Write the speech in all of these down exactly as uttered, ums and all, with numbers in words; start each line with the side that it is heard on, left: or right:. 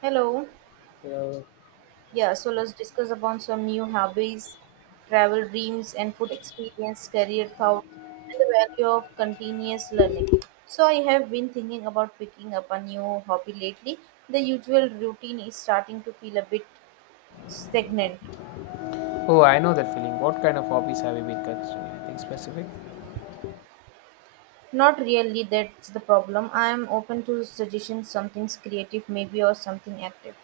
right: Hello.
left: Uh,
right: Yeah, so let's discuss about some new hobbies, travel dreams, and food experience, career thought, and the value of continuous learning. So I have been thinking about picking up a new hobby lately. The usual routine is starting to feel a bit stagnant.
left: oh, I know that feeling. What kind of hobbies have you been considering? Anything specific?
right: Not really, that's the problem. I am open to suggestions, something's creative maybe or something active.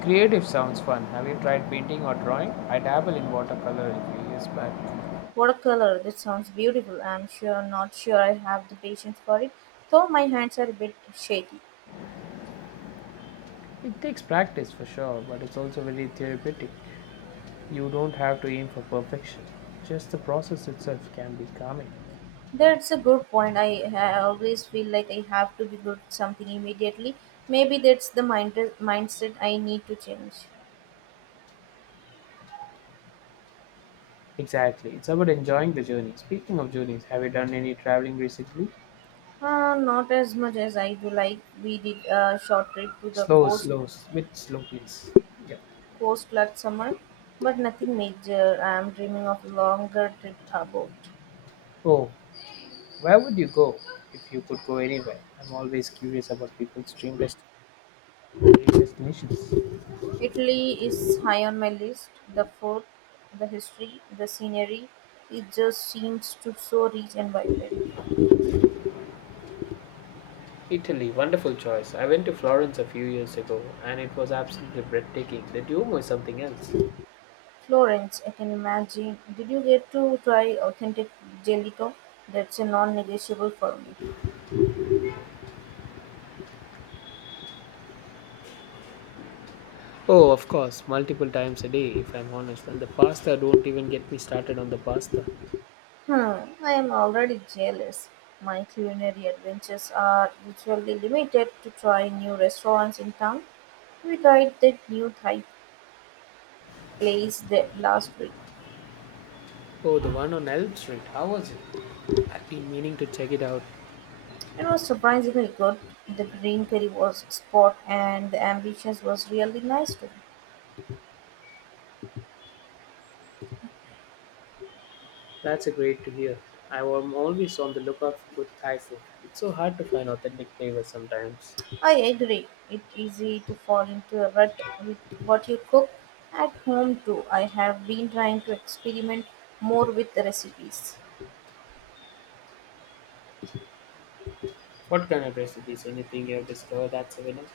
left: Creative sounds fun. Have you tried painting or drawing? I dabble in watercolor a few years back.
right: Watercolor, that sounds beautiful. I'm sure not sure I have the patience for it, though my hands are a bit shaky.
left: It takes practice for sure, but it's also very therapeutic. You don't have to aim for perfection, just the process itself can be calming.
right: That's a good point. I ha- always feel like I have to be good at something immediately. Maybe that's the mind- mindset I need to change.
left: Exactly. It's about enjoying the journey. Speaking of journeys, have you done any traveling recently?
right: Uh, not as much as I do. Like we did a short trip to the
left: Slow,
right: coast
left: slow, s- bit slow, please. Yeah.
right: coast last summer, but nothing major. I'm dreaming of a longer trip about.
left: Oh, where would you go if you could go anywhere? I'm always curious about people's dream dest- dream destinations.
right: Italy is high on my list. The food, the history, the scenery. It just seems to so rich and vibrant.
left: Italy, wonderful choice. I went to Florence a few years ago and it was absolutely breathtaking. The Duomo is something else.
right: Florence, I can imagine. Did you get to try authentic gelato? That's a non-negotiable for me.
left: Oh, of course, multiple times a day, if I'm honest. And the pasta, don't even get me started on the pasta.
right: Hmm, I am already jealous. My culinary adventures are usually limited to trying new restaurants in town. We tried that new Thai place the last week.
left: Oh, the one on Elm Street, how was it? I've been meaning to check it out.
right: It was surprisingly good. The green curry was spot and the ambitions was really nice too.
left: That's a great to hear. I am always on the lookout for good Thai food. It's so hard to find authentic flavors sometimes.
right: I agree. It's easy to fall into a rut with what you cook at home too. I have been trying to experiment more with the recipes.
left: What kind of recipes? Anything you have discovered that's a winner?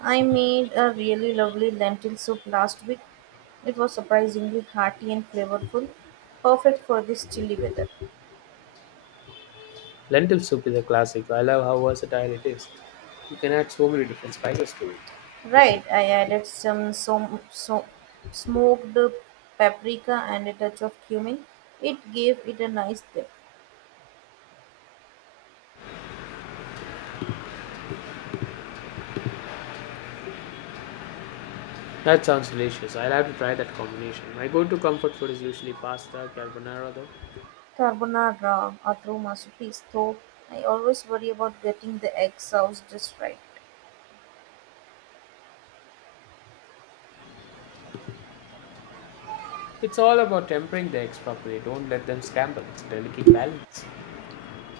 right: I made a really lovely lentil soup last week. It was surprisingly hearty and flavorful, perfect for this chilly weather.
left: Lentil soup is a classic. I love how versatile it is. You can add so many different spices to it.
right: Right, I added some som- so- smoked paprika and a touch of cumin. It gave it a nice depth.
left: That sounds delicious. I'll have to try that combination. My go to comfort food is usually pasta, carbonara, though.
right: Carbonara or true masterpiece, though I always worry about getting the egg sauce just right.
left: It's all about tempering the eggs properly. Don't let them scramble. It's a delicate balance.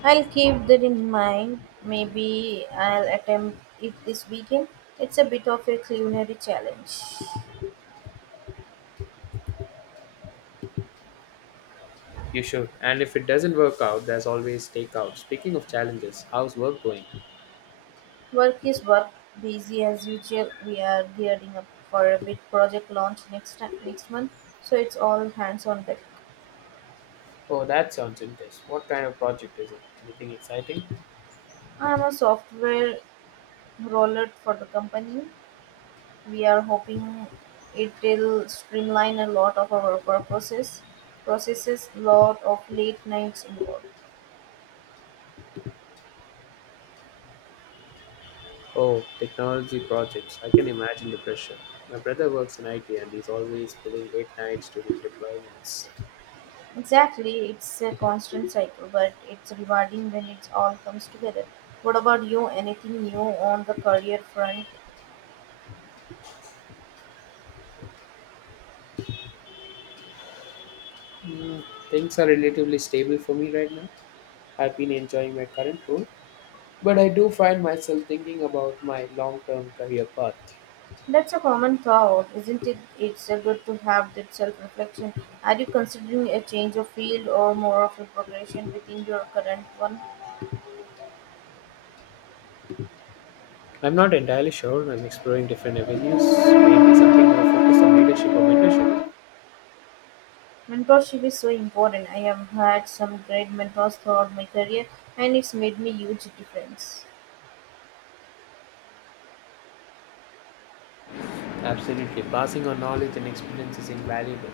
right: I'll keep that in mind. Maybe I'll attempt it this weekend. It's a bit of a culinary challenge.
left: You should. And if it doesn't work out, there's always takeout. Speaking of challenges, how's work going?
right: Work is work, busy as usual. We are gearing up for a big project launch next ti- next month, so it's all hands on deck.
left: Oh, that sounds intense. What kind of project is it? Anything exciting?
right: I'm a software roller for the company. We are hoping it'll streamline a lot of our purposes processes, lot of late nights involved.
left: Oh, technology projects. I can imagine the pressure. My brother works in I T and he's always pulling late nights during deployments.
right: Exactly, it's a constant cycle, but it's rewarding when it all comes together. What about you? Anything new on the career front?
left: Hmm, things are relatively stable for me right now. I've been enjoying my current role, but I do find myself thinking about my long term career path.
right: That's a common thought, isn't it? It's a good to have that self reflection. Are you considering a change of field or more of a progression within your current one?
left: I'm not entirely sure. I'm exploring different avenues, maybe something more focused on leadership or mentorship.
right: Mentorship is so important. I have had some great mentors throughout my career and it's made me huge difference.
left: Absolutely. Passing on knowledge and experience is invaluable.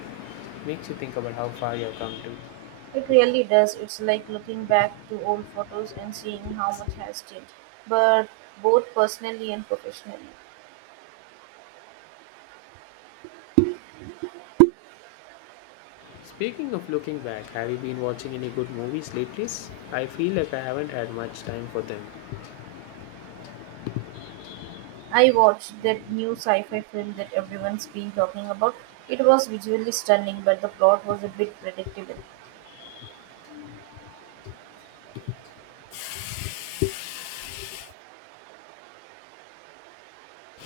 left: Makes you think about how far you have come to.
right: It really does. It's like looking back to old photos and seeing how much has changed, but both personally and professionally.
left: Speaking of looking back, have you been watching any good movies lately? I feel like I haven't had much time for them.
right: I watched that new sci-fi film that everyone's been talking about. It was visually stunning, but the plot was a bit predictable.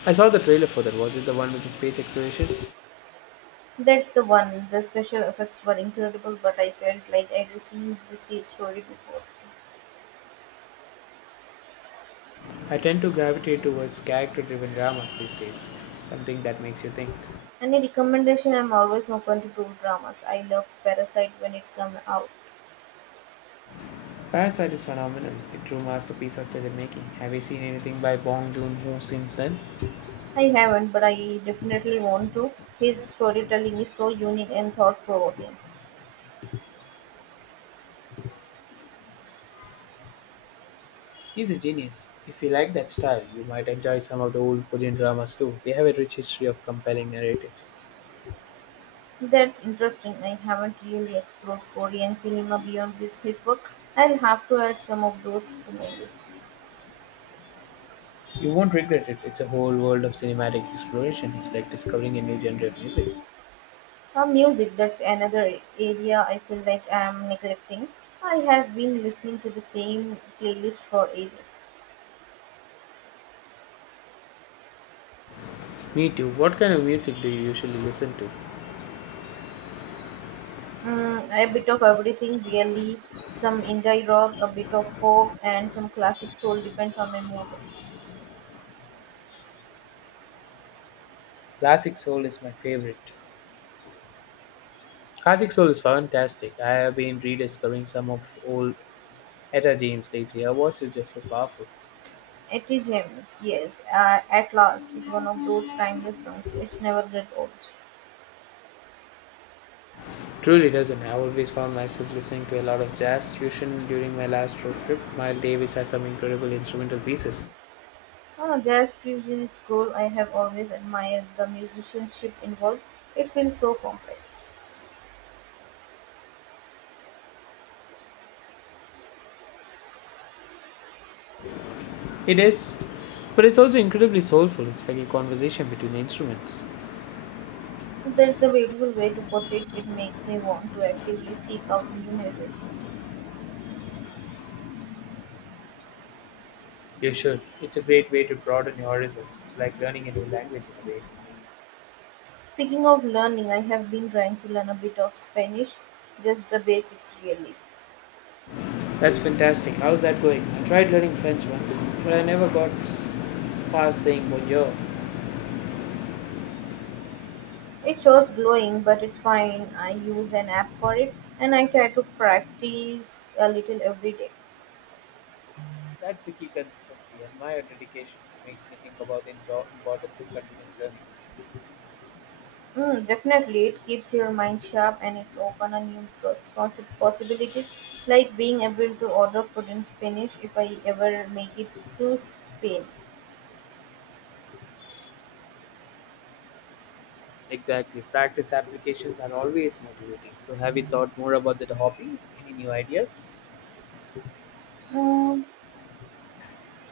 left: I saw the trailer for that. Was it the one with the space exploration?
right: That's the one. The special effects were incredible, but I felt like I'd seen this story before.
left: I tend to gravitate towards character-driven dramas these days. Something that makes you think.
right: Any recommendation? I'm always open to good dramas. I loved Parasite when it came out.
left: Parasite is phenomenal. A true masterpiece of filmmaking. Have you seen anything by Bong Joon-ho since then?
right: I haven't, but I definitely want to. His storytelling is so unique and thought provoking.
left: He's a genius. If you like that style, you might enjoy some of the old Korean dramas too. They have a rich history of compelling narratives.
right: That's interesting. I haven't really explored Korean cinema beyond this his work. I'll have to add some of those to my list.
left: You won't regret it. It's a whole world of cinematic exploration. It's like discovering a new genre of music.
right: Uh, music, that's another area I feel like I'm neglecting. I have been listening to the same playlist for ages.
left: Me too. What kind of music do you usually listen to?
right: Mm, a bit of everything, really. Some indie rock, a bit of folk, and some classic soul, depends on my mood.
left: Classic soul is my favorite. Classic soul is fantastic. I have been rediscovering some of old Etta James lately. Her voice is just so powerful.
right: Etty James, yes, uh, At Last is one of those timeless songs. It's never get old.
left: Truly doesn't. I always found myself listening to a lot of jazz fusion during my last road trip. Miles Davis has some incredible instrumental pieces.
right: Uh, jazz fusion is cool. I have always admired the musicianship involved. It feels so complex.
left: It is, but it's also incredibly soulful. It's like a conversation between instruments.
right: That's the beautiful way to put it. It makes me want to actively seek out new music.
left: You should. It's a great way to broaden your horizons. It's like learning a new language in a way.
right: Speaking of learning, I have been trying to learn a bit of Spanish, just the basics, really.
left: That's fantastic. How's that going? I tried learning French once, but I never got s- past saying bonjour.
right: It shows glowing, but it's fine. I use an app for it and I try to practice a little every day.
left: That's the key consistency, and my dedication makes me think about the indo- importance of continuous learning.
right: Mm, definitely, it keeps your mind sharp and it's open a new pos- possi- possibilities, like being able to order food in Spanish if I ever make it to Spain.
left: Exactly. Practice applications are always motivating. So, have you thought more about that hobby? Any new ideas?
right: Mm,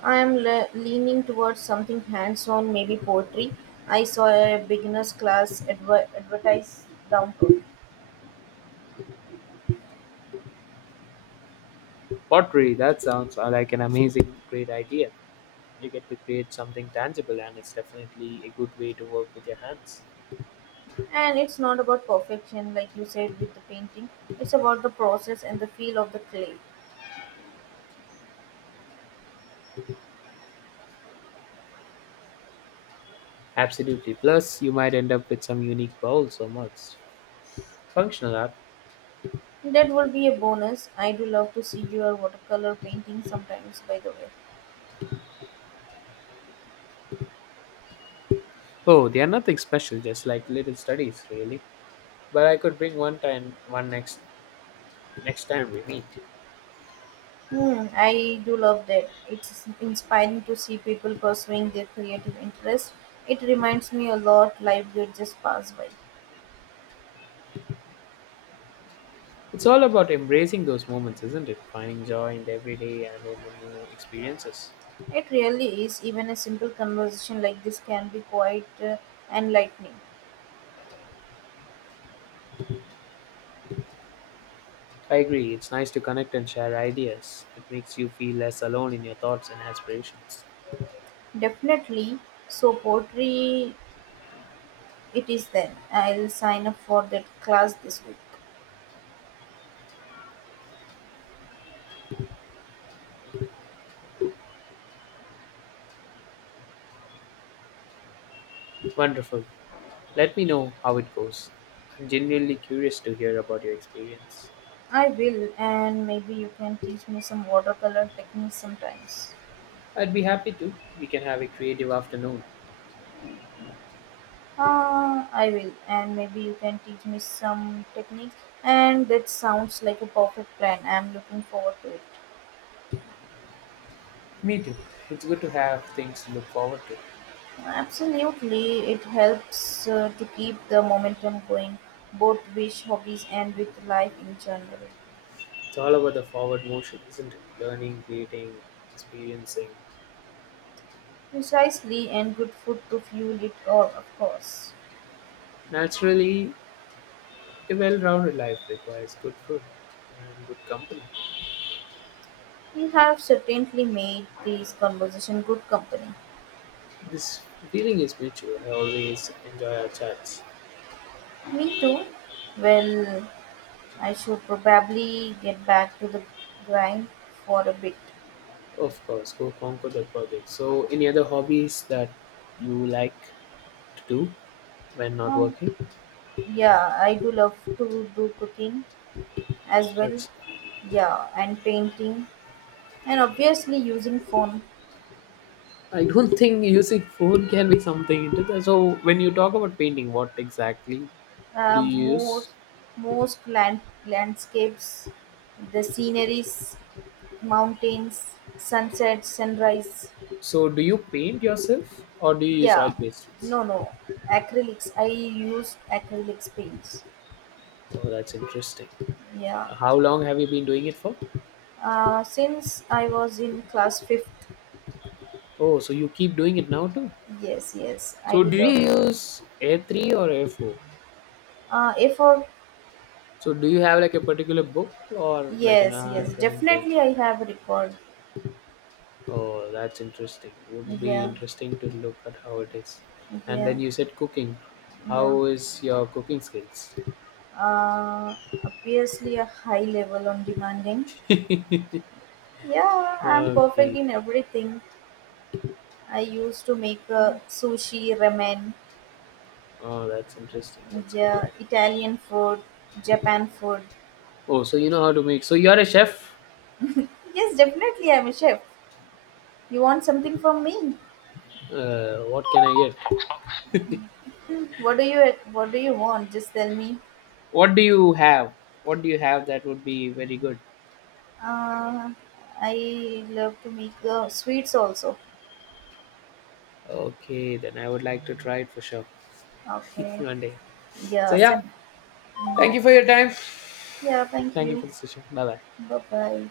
right: I am le- leaning towards something hands on, maybe poetry. I saw a beginner's class adver- advertised downtown.
left: Pottery, that sounds uh, like an amazing, great idea. You get to create something tangible, and it's definitely a good way to work with your hands.
right: And it's not about perfection, like you said with the painting, it's about the process and the feel of the clay.
left: Absolutely. Plus, you might end up with some unique bowls or mugs. Functional art.
right: That will be a bonus. I do love to see your watercolor painting sometimes, by the way.
left: Oh, they are nothing special, just like little studies, really. But I could bring one time, one next next time we meet.
right: Hmm, I do love that. It's inspiring to see people pursuing their creative interests. It reminds me a lot life did just pass by.
left: It's all about embracing those moments, isn't it? Finding joy in the everyday and in the new experiences.
right: It really is. Even a simple conversation like this can be quite uh, enlightening.
left: I agree. It's nice to connect and share ideas. It makes you feel less alone in your thoughts and aspirations.
right: Definitely. So poetry it is then. I'll sign up for that class this week.
left: Wonderful. Let me know how it goes. I'm genuinely curious to hear about your experience.
right: I will, and maybe you can teach me some watercolor techniques sometimes.
left: I'd be happy to. We can have a creative afternoon.
right: Uh, I will, and maybe you can teach me some technique. And that sounds like a perfect plan. I'm looking forward to it.
left: Me too. It's good to have things to look forward to.
right: Absolutely, it helps uh, to keep the momentum going, both with hobbies and with life in general.
left: It's all about the forward motion, isn't it? Learning, creating, experiencing.
right: Precisely, and good food to fuel it all, of course.
left: Naturally, a well rounded life requires good food and good company.
right: You have certainly made this conversation good company.
left: This feeling is mutual. I always enjoy our chats.
right: Me too. Well, I should probably get back to the grind for a bit.
left: Of course, go conquer the project. So, any other hobbies that you like to do when not
right: Oh,
left: working?
right: yeah, I do love to do cooking as well.
left: That's
right: Yeah, and painting, and obviously using phone.
left: I don't think using food can be something into that. So when you talk about painting, what exactly do
right: Uh,
left: you use?
right: most most land, landscapes, the sceneries, mountains, sunset, sunrise.
left: So do you paint yourself or do you use oil
right: Yeah,
left: pastels?
right: no, no, acrylics. I use acrylics paints.
left: Oh, that's interesting.
right: Yeah,
left: How long have you been doing it for?
right: uh, since I was in class fifth.
left: Oh, so you keep doing it now too.
right: Yes, yes, I
left: So
right: do
left: do
right: love.
left: you
right: Them.
left: use A three or A four?
right: Uh, A for
left: So do you have like a particular book or like an
right: yes,
left: art
right: yes,
left: drawing book?
right: definitely I have a record.
left: Oh, that's interesting. Would be
right: Yeah,
left: interesting to look at how it is. And
right: yeah,
left: then you said cooking.
right: yeah.
left: How is your cooking skills?
right: Uh, Obviously a high level on demanding. Yeah, I'm perfect
left: Okay.
right: in everything. I used to make uh, sushi, ramen,
left: Oh, that's interesting. That's good to
right: yeah,
left: know.
right: Italian food, Japan food.
left: Oh, so you know how to make. So you're a chef.
right: Yes, definitely. I'm a chef. You want something from me?
left: Uh, what can I get?
right: What do you What do you want? Just tell me.
left: What do you have? What do you have that would be very good?
right: Uh, I love to make uh, sweets also.
left: Okay, then I would like to try it for sure
right: Okay.
left: one day. So
right: Yeah.
left: yeah,
right: Send.
left: thank
right: Yeah.
left: you for your time.
right: Yeah. Thank
left: Thank you
right: you.
left: for the session. Bye bye.
right: Bye bye.